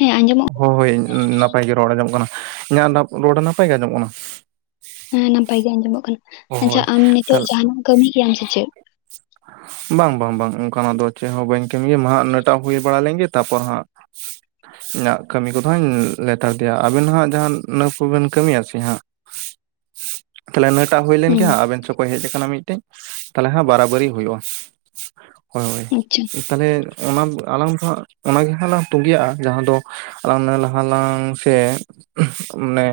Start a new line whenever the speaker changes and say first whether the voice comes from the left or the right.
left: ᱦᱮᱸ ᱟᱸᱡᱚᱢ
right: ᱦᱳᱭ ᱱᱟᱯᱟᱭ ᱜᱮ ᱨᱚᱲ ᱟᱸᱡᱚᱢᱚᱜ ᱠᱟᱱᱟ ᱾ᱤᱧᱟᱹᱜ ᱨᱚᱲ ᱱᱟᱯᱟᱭ ᱜᱮ ᱟᱸᱡᱚᱢᱚᱜ ᱠᱟᱱᱟ?
left: ᱦᱮᱸ ᱱᱟᱯᱟᱭ ᱜᱮ ᱟᱸᱡᱚᱢᱚᱜ ᱠᱟᱱᱟ᱾ ᱟᱪᱪᱷᱟ
right: ᱦᱳᱭ
left: ᱟᱢ ᱱᱤᱛᱚᱜ
right: ᱛᱟᱦᱞᱮ
left: ᱡᱟᱦᱟᱸᱱᱟᱜ ᱮᱢ ᱠᱟᱹᱢᱤ ᱠᱮᱭᱟᱢ ᱥᱮ ᱪᱮᱫ?
right: ᱵᱟᱝ, ᱵᱟᱝ, ᱵᱟᱝ ᱚᱱᱠᱟᱱᱟᱜ ᱫᱚ ᱪᱮᱜ ᱦᱚᱸ ᱵᱟᱹᱧ ᱠᱟᱹᱢᱤ ᱜᱮᱭᱟ ᱢᱟ ᱱᱟᱹᱴᱟᱜ ᱦᱩᱭ ᱵᱟᱲᱟ ᱞᱮᱱ ᱜᱤ ᱛᱟᱯᱚᱨ ᱦᱟᱸᱜ ᱤᱧᱟᱹᱜ ᱠᱟᱹᱢᱤ ᱠᱚᱫᱚ ᱦᱟᱧ ᱞᱮᱛᱟᱲ ᱤᱫᱤᱭᱟ, ᱟᱵᱮᱱ ᱦᱟᱸᱜ ᱡᱟᱦᱟᱸ ᱤᱱᱟᱹ ᱠᱚᱵᱮᱱ ᱠᱟᱹᱢᱤᱭᱟ ᱥᱮ ᱦᱟᱸᱜ?
left: [inaudible]
right: ᱛᱟᱦᱚᱞᱮ [inaudible] ᱮᱴᱟᱜ ᱦᱩᱭ ᱞᱮᱱ ᱜᱮ
left: ᱦᱩᱸ
right: ᱦᱟᱸᱜ ᱟᱵᱮᱱ ᱥᱚᱠᱚ ᱦᱮᱡ ᱠᱟᱱᱟ ᱢᱤᱫᱴᱮᱡ ᱛᱟᱦᱚᱞᱮ ᱦᱟᱸᱜ ᱵᱟᱨᱟᱵᱟᱨᱤ ᱦᱩᱭᱩᱜᱼᱟ᱾ ᱦᱳᱭᱳᱭ
left: ᱟᱪᱪᱷᱟ
right: ᱛᱟᱦᱞᱮ ᱚᱱᱟ ᱟᱞᱟᱝ ᱫᱚ ᱦᱟᱸᱜ ᱚᱱᱟᱜᱮ ᱦᱟᱸᱜ ᱞᱟᱝ ᱛᱩᱸᱜᱤᱭᱟᱜᱼᱟ, ᱡᱟᱦᱟᱸ ᱫᱚ [inaudible] ᱥᱮ ᱢᱟᱱᱮ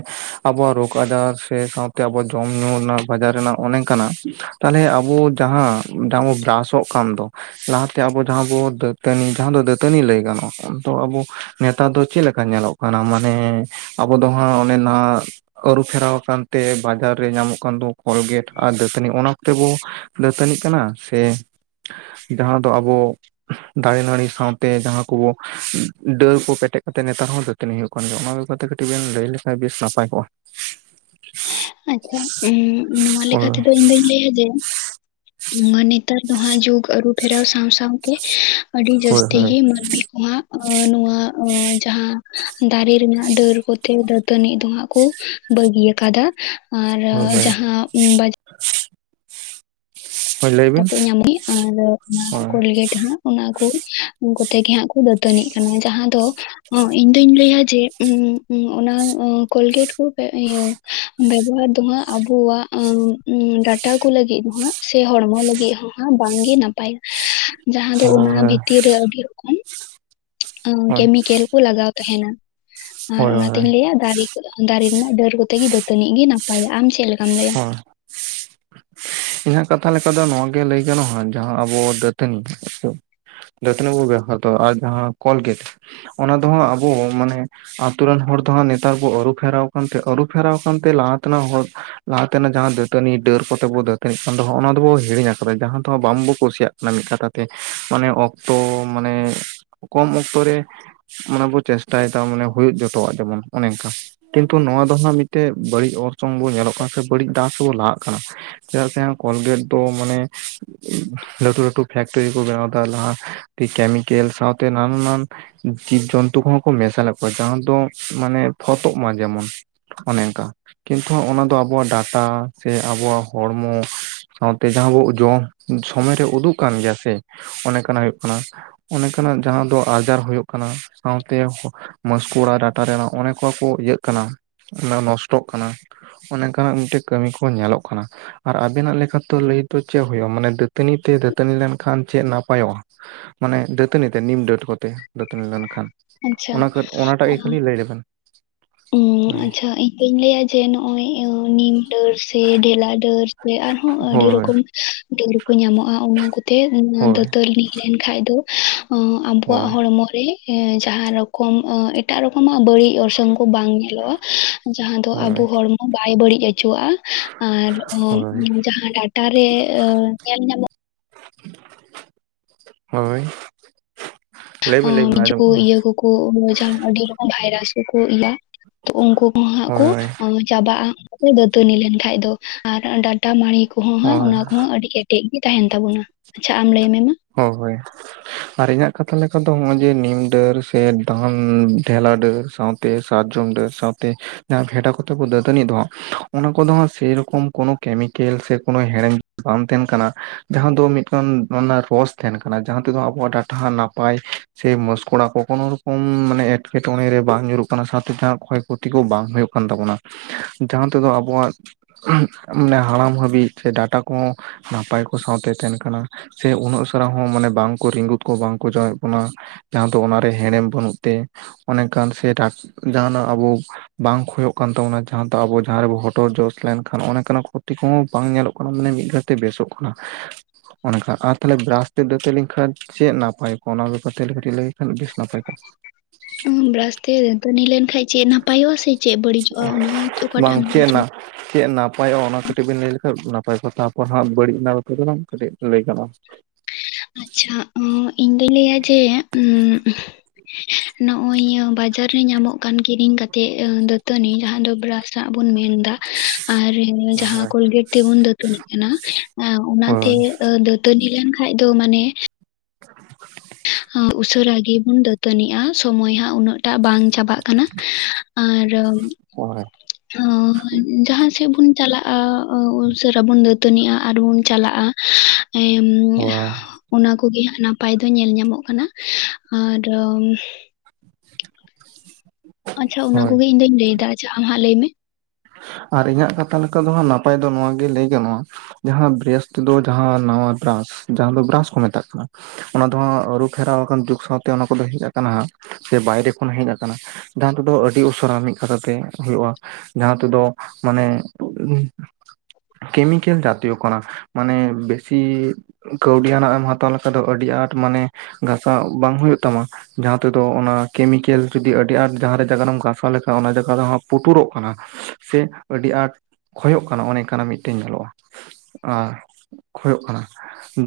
right: ᱟᱵᱚᱣᱟᱜ ᱨᱳᱜᱽ ᱟᱡᱟᱨ ᱥᱮ ᱥᱟᱶᱛᱮ ᱟᱵᱚᱣᱟᱜ ᱡᱚᱢ ᱧᱩ ᱱᱟ ᱨᱮᱱᱟᱜ ᱵᱟᱡᱟᱨ ᱨᱮᱱᱟᱜ ᱚᱱᱮ ᱠᱟᱱᱟ ᱛᱟᱦᱚᱞᱮ ᱟᱵᱚ ᱡᱟᱦᱟᱸ ᱡᱟᱦᱟᱸ ᱵᱚ ᱵᱨᱟᱥᱚᱜ ᱠᱟᱱ ᱫᱚ ᱞᱟᱦᱟᱛᱮ ᱟᱵᱚ ᱡᱟᱦᱟᱸ ᱵᱚ ᱫᱟᱹᱛᱟᱹᱱᱤ, ᱡᱟᱦᱟᱸ ᱫᱚ ᱫᱟᱹᱛᱟᱹᱱᱤ ᱞᱟᱹᱭ ᱜᱟᱱᱚᱜᱼᱟ᱾ ᱟᱵᱚ ᱱᱮᱛᱟᱨ ᱫᱚ ᱪᱮᱫ ᱞᱮᱠᱟ ᱧᱮᱞᱚᱜ ᱠᱟᱱᱟ ᱢᱟᱱᱮ ᱟᱵᱚ ᱫᱚ ᱦᱟᱸᱜ ᱚᱱᱮ ᱱᱟᱦᱟᱜ ᱟᱹᱨᱩᱯᱷᱮᱨᱟᱣ ᱠᱟᱱ ᱛᱮ ᱵᱟᱡᱟ ᱨᱮ ᱧᱟᱢᱚᱜ ᱠᱟᱱ ᱫᱚ ᱠᱚᱞᱜᱮᱴ ᱟᱨ ᱫᱟᱹᱛᱟᱹᱱᱤ ᱚᱱᱟ ᱠᱚᱛᱮ ᱵᱚᱱ ᱫᱟᱹᱛᱟᱹᱱᱤᱜ ᱠᱟᱱᱟ, ᱥᱮ ᱡᱟᱦᱟᱸ ᱫᱚ ᱟᱵᱚ ᱫᱟᱨᱮ ᱱᱟᱹᱲᱤ ᱥᱟᱶᱛᱮ ᱡᱟᱦᱟᱸ ᱠᱚᱵᱚ ᱰᱟᱹᱨ ᱠᱚ ᱯᱮᱴᱮᱡ ᱠᱟᱛᱮ ᱱᱮᱛᱟᱨ ᱦᱚᱸ ᱫᱟᱹ ᱛᱱ ᱦᱩᱭᱩᱜ ᱠᱟᱱ ᱜᱮᱭᱟ ᱚᱱᱟ ᱵᱮᱯᱟᱨ ᱛᱮ ᱠᱟᱹᱴᱤᱡ ᱵᱮᱱ ᱞᱟᱹᱭ ᱞᱮᱠᱷᱟᱱ ᱵᱮᱥ ᱱᱟᱯᱟᱭ ᱠᱚᱜᱼᱟ᱾
left: ᱟᱪᱷᱟ ᱱᱚᱶᱟ ᱞᱮᱠᱟ
right: ᱦᱳᱭ
left: ᱛᱮᱫᱚ ᱤᱧ ᱫᱩᱧ ᱞᱟᱹᱭᱟ ᱡᱮ ᱢᱟᱱᱮ ᱱᱮᱛᱟᱨ ᱫᱚᱦᱟᱸᱜ ᱡᱩᱜ ᱟᱹᱨᱩ ᱯᱷᱮᱨᱟᱣ ᱥᱟᱶ-ᱥᱟᱶ ᱥᱟᱶᱛᱮ ᱟᱹᱰᱤ
right: ᱦᱳᱭ
left: ᱡᱟᱹᱥᱛᱤ
right: ᱦᱳᱭ
left: ᱜᱮ ᱢᱟᱹᱱᱢᱤ ᱠᱚᱦᱚᱸ ᱱᱚᱣᱟ ᱡᱟᱦᱟᱸ ᱫᱟᱨᱮ ᱨᱮᱱᱟᱜ ᱰᱟᱹᱨ ᱠᱚᱛᱮ ᱫᱟᱹᱛᱟᱹᱱᱤ ᱫᱚᱦᱟᱸᱟᱜ ᱠᱚ ᱵᱟᱹᱜᱤᱭᱟᱠᱟᱫᱟ᱾ ᱟᱨ
right: ᱦᱳᱭ
left: ᱡᱟᱦᱟᱸ ᱵᱟ
right: ᱦᱳᱭ ᱞᱟᱹᱭ ᱵᱤᱱ
left: ᱠᱟᱛᱮ ᱧᱟᱢᱚᱜᱼᱟ ᱟᱨ ᱚᱱᱟ
right: ᱦᱳᱭ
left: ᱠᱳᱞᱜᱮᱴ ᱦᱚᱸ ᱚᱱᱟᱠᱩ ᱩᱸ ᱠᱚᱛᱮ ᱜᱮ ᱦᱟᱸᱜ ᱠᱚ ᱫᱟᱹᱛᱟᱹᱱᱤᱜ ᱠᱟᱱᱟ, ᱡᱟᱦᱟᱸ ᱫᱚ ᱦᱚᱸ ᱤᱧᱫᱩᱧ ᱞᱟᱹᱭᱟ ᱡᱮ ᱩᱸ ᱚᱱᱟ ᱠᱚᱞᱜᱮᱴ ᱠᱚ ᱤᱭᱟᱹ ᱵᱮᱵᱚᱦᱟᱨ ᱫᱚ ᱦᱟᱸᱜ ᱟᱵᱚᱣᱟᱜ ᱰᱟᱴᱟ ᱠᱚ ᱞᱟᱹᱜᱤᱫ ᱫᱚ ᱦᱟᱸᱜ ᱥᱮ ᱦᱚᱲᱢᱚ ᱞᱟᱹᱜᱤᱫ ᱦᱚᱸ ᱵᱟᱝᱜᱮ ᱱᱟᱯᱟᱭᱟ ᱡᱟᱦᱟᱸ ᱫᱚ
right: ᱦᱳᱭ
left: ᱚᱱᱟ
right: ᱦᱳᱭ
left: ᱵᱷᱤᱛᱤᱨ ᱨᱮ ᱟᱹᱰᱤ
right: ᱦᱳᱭ
left: ᱠᱮᱢᱤᱠᱮᱞᱠᱩ ᱞᱟᱜᱟᱣ ᱛᱟᱦᱮᱱᱟ ᱟᱨ ᱚᱱᱟᱛᱤᱧ
right: ᱦᱳᱭ
left: ᱞᱟᱹᱭᱟ ᱫᱟᱨᱮ ᱫᱟᱨᱮ ᱨᱮᱱᱟᱜ ᱰᱟᱹᱨ ᱠᱚᱛᱮ ᱜᱮ ᱫᱟᱹᱛᱟᱹᱱᱤ ᱜᱮ ᱱᱟᱯᱟᱭᱟ ᱟᱢ ᱪᱮᱫ ᱞᱮᱠᱟᱢ ᱞᱟᱹᱭᱟ?
right: ᱦᱳᱭ᱾ ᱤᱧᱟᱹᱜ ᱠᱟᱛᱷᱟ ᱞᱮᱠᱟ ᱫᱚ ᱱᱚᱣᱟᱜᱮ ᱞᱟᱹᱭ ᱜᱟᱱᱚᱜᱼᱟ ᱡᱟᱦᱟᱸ ᱟᱵᱚ ᱫᱟᱹᱛᱟᱹᱱᱤ, ᱫᱟᱹᱛᱟᱹᱱᱤ ᱠᱚᱜᱮ ᱟᱫᱚ ᱟᱨ ᱡᱟᱦᱟᱸ ᱠᱚᱞ ᱜᱮᱫ ᱚᱱᱟ ᱫᱚᱦᱟᱸᱜ ᱟᱵᱚ ᱢᱟᱱᱮ ᱟᱛᱳ ᱨᱮᱱ ᱦᱚᱲ ᱫᱚ ᱦᱟᱸᱜ ᱱᱮᱛᱟᱨ ᱵᱚ ᱟᱹᱨᱩ ᱯᱷᱮᱨᱟᱣ ᱟᱠᱟᱱᱛᱮ, ᱟᱹᱨᱩ ᱯᱷᱮᱨᱟᱣ ᱟᱠᱟᱱᱛᱮ ᱞᱟᱦᱟ ᱛᱮᱱᱟᱜ ᱦᱚᱲ ᱞᱟᱦᱟᱛᱮᱱᱟᱜ ᱡᱟᱦᱟᱸ ᱫᱟᱹᱛᱟᱹᱱᱤ ᱰᱟᱹᱨ ᱞᱟᱦᱟ ᱛᱮᱱᱟ ᱞᱟᱦᱟ ᱠᱚᱛᱮ ᱵᱚ ᱫᱟᱹᱛᱟᱹᱱᱤ ᱠᱟᱱ ᱫᱚᱜ ᱚᱱᱟ ᱫᱚᱵᱚ ᱦᱤᱲᱤᱧ ᱟᱠᱟᱫᱟ ᱡᱟᱦᱟᱸ ᱫᱚᱦ ᱵᱟᱝᱵᱚ ᱠᱩᱥᱤᱭᱟᱜ ᱠᱟᱱᱟ ᱢᱟᱱᱮ ᱢᱤᱫ ᱠᱟᱛᱟᱛᱷᱮ ᱢᱟᱱᱮ ᱚᱠᱛᱚ ᱢᱟᱱᱮ ᱚᱠᱛᱚ ᱢᱟᱱᱮ ᱠᱚᱢ ᱚᱠᱛᱚ ᱨᱮ ᱢᱟᱱᱮ ᱵᱚ ᱪᱮᱥᱴᱟᱭᱮᱫᱟ ᱢᱟᱱᱮ ᱦᱩᱭᱩᱜ ᱡᱚᱛᱚᱣᱟᱜ ᱡᱮᱢᱚᱱ ᱚᱱᱮ ᱚᱱᱠᱟ ᱠᱤᱱᱛᱩ ᱱᱚᱣᱟ ᱫᱚ ᱦᱟᱸᱜ ᱢᱤᱫᱴᱮᱡ ᱵᱟᱹᱲᱤᱡ ᱚᱨᱥᱚᱝ ᱵᱚᱱ ᱧᱮᱞᱚᱜ ᱠᱟᱱᱟ ᱥᱮ ᱵᱟᱹᱲᱤᱡ ᱫᱟᱜ ᱥᱮᱵᱚᱱ ᱞᱟᱦᱟᱜ ᱠᱟᱱᱟ ᱪᱮᱫᱟᱜ ᱥᱮ ᱠᱚᱞᱜᱮᱴ ᱫᱚ ᱢᱟᱱᱮ ᱞᱟᱹᱴᱩ ᱞᱟᱹᱴᱩ ᱯᱷᱮᱠᱴᱨᱤ ᱠᱚ ᱵᱮᱱᱟᱣ ᱫᱟ ᱞᱟᱦᱟ, ᱠᱮᱢᱤᱠᱮᱞ ᱥᱟᱶᱛᱮ ᱱᱟᱱᱟ ᱱᱟᱱ ᱡᱤᱵᱽᱡᱚᱱᱛᱩ ᱠᱚᱦᱚᱸ ᱠᱚ ᱢᱮᱥᱟᱞᱮᱫ ᱠᱚᱣᱟ ᱡᱟᱦᱟᱸ ᱫᱚ ᱢᱟᱱᱮ ᱯᱷᱚᱛᱚᱜ ᱢᱟ ᱡᱮᱢᱚᱱ᱾ ᱚᱱᱮ ᱚᱱᱠᱟ ᱠᱤᱱᱛᱩ ᱚᱱᱟ ᱫᱚ ᱟᱵᱚᱣᱟᱜ ᱰᱟᱴᱟ ᱥᱮ ᱟᱵᱚᱣᱟᱜ ᱦᱚᱲᱢᱚ ᱥᱟᱶᱛᱮ ᱡᱟᱦᱟᱸ ᱵᱚ ᱡᱚᱢ ᱥᱚᱢᱚᱭ ᱨᱮ ᱩᱫᱩᱜ ᱠᱟᱱ ᱜᱮᱭᱟ ᱥᱮ ᱚᱱᱮ ᱠᱟᱱᱟ ᱦᱩᱭᱩᱜ ᱠᱟᱱᱟ ᱚᱱᱮᱠᱟᱱᱟᱜ ᱡᱟᱦᱟᱸ ᱫᱚ ᱟᱡᱟᱨ ᱦᱩᱭᱩᱜᱭᱜ ᱠᱟᱱᱟ, ᱥᱟᱶᱛᱮ ᱢᱟᱥᱠᱩᱲᱟ ᱰᱟᱴᱟᱨ ᱚᱱᱮ ᱠᱚ- ᱠᱚ ᱤᱭᱟᱹᱜ ᱠᱟᱱᱟ ᱚᱱᱟ ᱱᱚᱥᱴᱚᱜ ᱠᱟᱱᱟ ᱚᱱᱮ ᱚᱝᱠᱟᱱᱟᱜ ᱢᱤᱫᱴᱮᱡ ᱠᱟᱹᱢᱤ ᱠᱚ ᱧᱮᱞᱚᱜ ᱠᱟᱱᱟ, ᱟᱨ ᱟᱵᱮᱱᱟᱜ ᱞᱮᱠᱟᱛᱮᱚ ᱞᱟᱹᱭ ᱛᱚ ᱪᱮᱫ ᱦᱩᱭᱩᱜᱭᱳᱼᱟ ᱢᱟᱱᱮ ᱫᱟᱹᱛᱟᱹᱱᱤ ᱛᱮ ᱫᱟᱹᱛᱟᱹᱱᱤ ᱞᱮᱱᱠᱷᱟᱱ ᱪᱮᱫ ᱱᱟᱯᱟᱭᱚᱜᱼᱟ᱾ ᱢᱟᱱᱮ ᱫᱟᱹᱛᱟᱹᱱᱤ ᱛᱮ ᱱᱤᱢ ᱝᱟᱹᱛ ᱠᱚᱛᱮ, ᱫᱟᱹᱛᱱ ᱞᱮᱱᱠᱷᱟᱱ
left: ᱟᱪᱪᱷᱟ
right: ᱚᱱᱟ ᱚᱱᱟᱴᱟᱜ ᱜᱮ ᱠᱷᱟᱹᱞᱤ ᱞᱟᱹᱭ ᱞᱮᱵᱮᱱ ᱦᱳᱭ
left: ᱟᱪᱪᱷᱟ ᱤᱧ ᱫᱩᱧ ᱞᱟᱹᱭᱟ ᱡᱮ ᱱᱚᱜᱼᱚᱭ ᱱᱤᱢ ᱰᱟᱹᱨ ᱥᱮ ᱰᱷᱮᱞᱟ ᱰᱟᱹᱨ ᱥᱮ ᱟᱨᱦᱚᱸ ᱟᱹᱰᱤ
right: ᱦᱳᱭ
left: ᱨᱚᱠᱚᱢ ᱰᱟᱹᱨᱠᱩ ᱧᱟᱢᱚᱜᱼᱟ ᱚᱱᱟ ᱠᱚᱛᱮ
right: ᱦᱳᱭ
left: ᱫᱟᱹᱛᱟᱹᱱᱱᱤ ᱞᱮᱱ ᱠᱷᱷᱟᱡ ᱫᱚ ᱟᱵᱚᱣᱟᱜ
right: ᱦᱳᱭ
left: ᱦᱚᱲᱢᱚ ᱨᱮ ᱦᱮᱸ ᱡᱟᱦᱟᱸ ᱨᱚᱠᱚᱢ ᱮᱴᱟᱜ ᱨᱚᱠᱚᱢᱟᱜ ᱵᱟᱹᱲᱤᱡ ᱚᱨᱥᱚᱝ ᱠᱚ ᱵᱟᱝ ᱧᱮᱞᱚᱜᱼᱟ᱾ ᱡᱟᱦᱟᱸ ᱫᱚ ᱟᱵᱚ
right: ᱦᱳᱭ
left: ᱦᱚᱲᱢᱚ ᱵᱟᱭ ᱵᱟᱹᱲᱤᱡ ᱚᱪᱚᱣᱟᱜᱼᱟ ᱟᱨ ᱟ
right: ᱦᱳᱭ
left: ᱡᱟᱦᱟᱸ ᱰᱟᱴᱟ ᱨᱮ ᱧᱮᱞ ᱧᱟᱢᱚᱜ
right: ᱦᱳᱭ ᱾
left: ᱤᱡ ᱠᱚ ᱤᱭᱟᱹ ᱠᱚᱠᱚ ᱡᱟᱦᱟᱸ ᱟᱹᱰᱤ ᱨᱚᱠᱚᱢ ᱵᱷᱟᱭᱨᱟᱥ ᱠᱚᱠᱚ ᱤᱭᱟ᱾ [inaudible] ᱩᱱᱠᱩ ᱠᱩ ᱦᱟᱸᱜ
right: ᱦᱳᱭ
left: ᱠᱩ
right: ᱦᱳᱭ
left: ᱪᱟᱵᱟᱜᱼᱟ ᱾ ᱫᱟᱹᱛᱟᱹᱱᱤ ᱞᱮᱱᱠᱷᱟᱡ ᱫᱚ ᱟᱨ ᱰᱟᱴᱟ ᱢᱟᱸᱲᱤ ᱠᱚᱦᱚᱸ ᱦᱟᱸᱜ
right: ᱦᱳᱭ
left: ᱚᱱᱟ ᱠᱚ ᱦᱚᱸ ᱟᱹᱰᱤ ᱠᱮᱴᱮᱡ ᱜᱤ ᱛᱟᱸᱦᱮᱱ ᱛᱟᱵᱚᱱᱟ ᱾ ᱟᱪᱪᱷᱟ ᱟᱢ ᱞᱟᱹᱭ ᱢᱮ ᱢᱟ ᱾
right: ᱦᱳᱭ, ᱦᱳᱭ ᱾ ᱟᱨ ᱤᱧᱟᱹᱜ ᱠᱟᱛᱷᱟ ᱞᱮᱠᱟ ᱫᱚ ᱱᱚᱜᱼᱚᱭ ᱡᱮ ᱱᱤᱢ ᱰᱟᱹᱨ ᱥᱮ ᱫᱟᱱ ᱰᱷᱮᱞᱟ ᱰᱟᱹᱨ ᱥᱟᱶ ᱛᱮ ᱥᱟᱨᱡᱚᱢ ᱰᱟᱹᱨ ᱥᱟᱶᱛᱮ ᱵᱷᱮᱰᱟ ᱠᱚᱛᱮ ᱠᱚ ᱫᱟᱹᱛᱟᱹᱱᱤ ᱫᱚ, ᱚᱱᱟ ᱠᱚᱸᱫᱚ ᱥᱮᱭ ᱨᱚᱠᱚᱢ ᱠᱳᱱᱳ ᱠᱮᱢᱤᱠᱮᱞ ᱥᱮ ᱠᱳᱱᱳ ᱦᱮᱲᱮᱧ ᱵᱟᱢᱛᱮᱱ ᱠᱟᱱᱟ ᱡᱟᱦᱟᱸ ᱫᱚ ᱢᱤᱫᱴᱟᱱ ᱵᱚᱥ ᱛᱮᱦᱮᱱ ᱠᱟᱱᱟ ᱡᱟᱦᱟᱸ ᱛᱮᱫᱚ ᱟᱵᱚᱣᱟᱜ ᱰᱟᱴᱦᱟ ᱱᱟᱯᱟᱭ ᱥᱮ ᱢᱚᱥᱠᱚᱲᱟ ᱠᱚ ᱠᱳᱱᱳ ᱨᱚᱠᱚᱢ ᱢᱟᱱᱮᱼᱼ ᱮᱸᱴᱠᱮ ᱴᱸᱲᱮᱨᱮ ᱵᱟᱝ ᱧᱩᱨᱩᱜ ᱠᱟᱱᱟ ᱥᱟᱶᱛᱮ ᱮᱴᱟᱜ ᱠᱷᱚᱭ ᱠᱷᱚᱛᱤ ᱠᱚ ᱵᱟᱝ ᱦᱳᱭᱳᱠ ᱠᱟᱱ ᱛᱟᱵᱚᱱᱟ᱾ ᱡᱟᱦᱟᱸ ᱛᱮᱸᱫᱚ ᱟᱵᱚᱣᱟᱜ ᱢᱟᱱᱮ ᱦᱟᱲᱟᱢ ᱦᱟᱹᱵᱤᱡ ᱥᱮ ᱰᱟᱴᱟ ᱠᱚᱸ ᱱᱟᱯᱟᱭ ᱠᱚ ᱥᱟᱶᱛᱮ ᱛᱟᱦᱮᱱ ᱠᱟᱱᱟ ᱥᱮ ᱩᱱᱟᱹᱜ ᱥᱮᱦᱟ ᱦᱚᱸ ᱢᱟᱱᱮ ᱵᱟᱝ ᱠᱚ ᱨᱤᱸᱜᱩᱛ ᱠᱚ ᱵᱟᱝ ᱠᱚ ᱡᱚᱢᱮᱫ ᱵᱚᱱᱟ᱾ ᱡᱟᱦᱟᱸ ᱫᱚ ᱚᱱᱟᱨᱮ ᱦᱮᱲᱮᱢ ᱵᱟᱹᱱᱩᱜ ᱛᱮ ᱚᱱᱮᱠᱷᱟᱱ ᱥᱮ ᱪᱟᱴ ᱡᱟᱦᱟᱱᱟᱜ ᱟᱵᱚᱼᱼ ᱵᱟᱝ ᱠᱷᱚᱭᱚᱜ ᱠᱟᱱ ᱛᱟᱵᱚᱱᱟ ᱡᱟᱦᱟᱸ ᱫᱚ ᱟᱵᱚ ᱡᱟᱦᱟᱸ ᱨᱮᱵᱚ ᱦᱚᱴᱚᱨ ᱡᱚᱥ ᱞᱮᱱᱠᱷᱟᱱ ᱚᱱᱮᱠᱟᱱᱟᱜ ᱠᱷᱚᱛᱤ ᱠᱚᱦᱚᱸ ᱵᱟᱝ ᱧᱮᱞᱚᱜ ᱠᱟᱱᱟ ᱢᱟᱱᱮ ᱢᱤᱫ ᱜᱷᱟᱹᱲᱤᱡ ᱵᱮᱥᱚᱜ ᱠᱟᱱᱟ ᱚᱱᱠᱟ ᱟᱨ ᱛᱟᱦᱞᱮ ᱵᱨᱟᱥᱼᱼ ᱛᱮ ᱫᱟᱹᱛᱟᱹ ᱞᱤᱱᱠᱷᱟᱱ ᱪᱮᱜ ᱱᱟᱯᱟᱭ ᱠᱚᱜ ᱚᱱᱟ ᱵᱮᱯᱟᱨᱛᱮ ᱞᱮ ᱠᱟᱹᱴᱤᱡ ᱞᱟᱹᱭ ᱞᱮᱠᱷᱟᱱ ᱵᱮᱥ ᱱᱟᱯᱟᱭ ᱠᱚᱼᱟ ᱾
left: ᱵᱨᱟᱥᱛᱮ ᱫᱟᱹᱨᱟᱹᱱᱤ ᱞᱮᱱᱠᱷᱟᱡ ᱪᱮᱜ ᱱᱟᱯᱟᱭᱚᱜᱼᱟ ᱥᱮ ᱪᱮᱜ ᱵᱟᱹᱲᱤᱡᱚᱜᱼᱟ ᱚᱱᱟ ᱚᱠᱟᱴᱟᱜ ᱮᱢ ᱞᱟᱹᱭ ᱪᱚᱭ᱾
right: ᱪᱮᱜ ᱱᱟᱯᱟᱭᱚᱜᱼᱟ ᱚᱱᱟ ᱠᱟᱹᱴᱤᱡ ᱵᱤᱱ ᱞᱟᱹᱭ ᱞᱮᱠᱷᱟᱱ ᱱᱟᱯᱟᱭ ᱠᱚᱜᱼᱟ ᱛᱟᱯᱚᱨ ᱦᱟᱸᱜ ᱵᱟᱹᱲᱤᱡ ᱱᱟᱜ ᱵᱟᱵᱟᱛ ᱫᱚᱞᱟᱝ ᱠᱟᱹᱴᱤᱡ ᱞᱟᱹᱭ ᱜᱟᱱᱚᱜᱼᱟ᱾
left: ᱟᱪᱪᱷᱟ ᱤᱧᱫᱩᱧ ᱞᱟᱹᱭᱟ ᱡᱮ ᱩ ᱱᱚᱜᱼᱚᱭ ᱤᱭᱟᱹ ᱵᱟᱡᱟᱨ ᱨᱮ ᱧᱟᱢᱚᱜ ᱠᱟᱱ ᱠᱤᱨᱤᱧ ᱠᱟᱛᱮᱜ ᱫᱟᱹᱛᱟᱹᱱᱤ ᱡᱟᱦᱟᱸ ᱫᱚ ᱵᱨᱟᱥᱼᱼ ᱥᱟᱜ ᱵᱚᱱ ᱢᱮᱱ ᱫᱟ ᱟᱨ ᱡᱟᱦᱟᱸ
right: ᱦᱳᱭ
left: ᱠᱳᱞᱜᱮᱴ ᱛᱮᱵᱚᱱ ᱫᱟᱹᱛᱟᱹᱱᱤᱜ ᱠᱟᱱᱟ
right: ᱦᱳᱭ
left: ᱚᱱᱟᱛᱮᱼᱼ ᱫᱟᱹᱛᱟᱹᱱᱤ ᱞᱮᱱᱠᱷᱟᱡ ᱫᱚ ᱢᱟᱱᱮ
right: [unintelligible]
left: ᱩᱥᱟᱹᱨᱟ ᱜᱤ ᱵᱩᱱ ᱫᱟᱹᱛᱟᱹᱱᱤᱜᱼᱟ᱾ ᱥᱚᱢᱚᱭ ᱦᱟᱸᱜ ᱩᱱᱟᱹᱜ ᱴᱟᱜ ᱵᱟᱝ ᱪᱟᱵᱟᱜ ᱠᱟᱱᱟ ᱟᱨ
right: ᱦᱳᱭ
left: ᱚᱸ ᱡᱟᱦᱟᱸ ᱥᱮᱜ ᱵᱩᱱ ᱪᱟᱞᱟᱜᱼᱟ ᱩᱥᱟᱹᱨᱟ ᱵᱚᱱ ᱫᱟᱹᱛᱟᱹᱱᱤᱜᱼᱟ ᱟᱨ ᱵᱚᱱ ᱪᱟᱞᱟᱜᱼᱟ ᱾
right: ᱦᱳᱭ
left: [inaudible] ᱚᱱᱟ ᱠᱚᱜᱮ ᱦᱟᱸᱜ ᱱᱟᱯᱟᱭ ᱫᱚ ᱧᱮᱞ ᱧᱟᱢᱚᱜ ᱠᱟᱱᱟ ᱟᱨ
right: [unintelligible]
left: ᱟᱪᱪᱷᱟ ᱚᱱᱟ
right: ᱦᱳᱭ
left: ᱠᱚᱜᱮᱧ ᱤᱧᱫᱩᱧ ᱞᱟᱹᱭᱮᱫᱟ ᱟᱪᱪᱷᱟ ᱟᱢ ᱦᱟᱸᱜ ᱞᱟᱹᱭ ᱢᱮ ᱾
right: ᱟᱨ ᱤᱧᱟᱹᱜ ᱠᱟᱛᱷᱟ ᱞᱮᱠᱟ ᱫᱚ ᱦᱟᱸᱜ ᱱᱟᱯᱟᱭ ᱫᱚ ᱱᱚᱣᱟᱜᱮ ᱞᱟᱹᱭ ᱜᱟᱱᱚᱜᱼᱟ᱾ ᱡᱟᱦᱟᱸ ᱵᱨᱮᱥᱛ ᱫᱚ ᱡᱟᱦᱟᱸ ᱱᱟᱣᱟ ᱵᱨᱟᱥ ᱡᱟᱦᱟᱸ ᱫᱚ ᱵᱨᱟᱥ ᱠᱚ ᱢᱮᱛᱟᱜ ᱠᱟᱱᱟ ᱾ ᱚᱱᱟ ᱫᱚ ᱦᱟᱸᱜ ᱟᱹᱨᱩ ᱯᱷᱮᱨᱟᱣ ᱟᱠᱟᱱ ᱡᱩᱜᱽ ᱥᱟᱶᱛᱮ ᱚᱱᱟ ᱠᱚᱫᱚ ᱦᱮᱡ ᱟᱠᱟᱱᱟ ᱥᱮ ᱵᱟᱭᱨᱮ ᱠᱷᱚᱱ ᱦᱮᱡ ᱟᱠᱟᱱᱟ᱾ ᱡᱟᱦᱟᱸ ᱛᱮᱫᱚ ᱟᱹᱰᱤ ᱩᱥᱟᱹᱨᱟ ᱢᱤᱫ ᱠᱟᱛᱷᱟ ᱛᱮ ᱦᱳᱭᱳᱜᱼᱟ᱾ ᱡᱟᱦᱟᱸ ᱛᱮ ᱫᱚ ᱢᱟᱱᱮ ᱠᱮᱢᱤᱠᱮᱞ ᱡᱟᱛᱤᱭᱚ ᱠᱟᱱᱟ ᱢᱟᱱᱮ ᱵᱮᱥᱤ ᱠᱟᱹᱣᱰᱤ ᱟᱱᱟᱜ ᱮᱢ ᱦᱟᱛᱟᱣ ᱞᱮᱠᱷᱟᱡ ᱫᱚ ᱟᱹᱰᱤ ᱟᱸᱴ ᱢᱟᱱᱮ ᱜᱷᱟᱥᱟᱣ ᱵᱟᱝ ᱦᱩᱭᱩᱜ ᱛᱟᱢᱟ᱾ ᱡᱟᱦᱟᱸ ᱛᱮᱫᱚ ᱚᱱᱟ ᱠᱮᱢᱤᱠᱮᱞ ᱡᱚᱫᱤ ᱟᱹᱰᱤ ᱟᱸᱴ ᱡᱟᱦᱟᱸᱨᱮ ᱡᱟᱜᱟ ᱨᱮᱢ ᱜᱟᱥᱟᱣ ᱞᱮᱠᱷᱟᱡ ᱚᱱᱟ ᱡᱟᱜᱟ ᱫᱚ ᱦᱟᱸᱜ ᱯᱩᱴᱩᱨᱚᱜ ᱠᱟᱱᱟ᱾ ᱥᱮ ᱟᱹᱰᱤ ᱟᱸᱴ ᱠᱷᱚᱭᱚᱜ ᱠᱟᱱᱟ ᱚᱱᱮᱚᱝ ᱠᱟᱱᱟᱜ ᱢᱤᱫᱴᱮᱱ ᱧᱮᱞᱚᱜᱼᱟ ᱾ ᱟ ᱠᱷᱚᱭᱚᱜ ᱠᱟᱱᱟ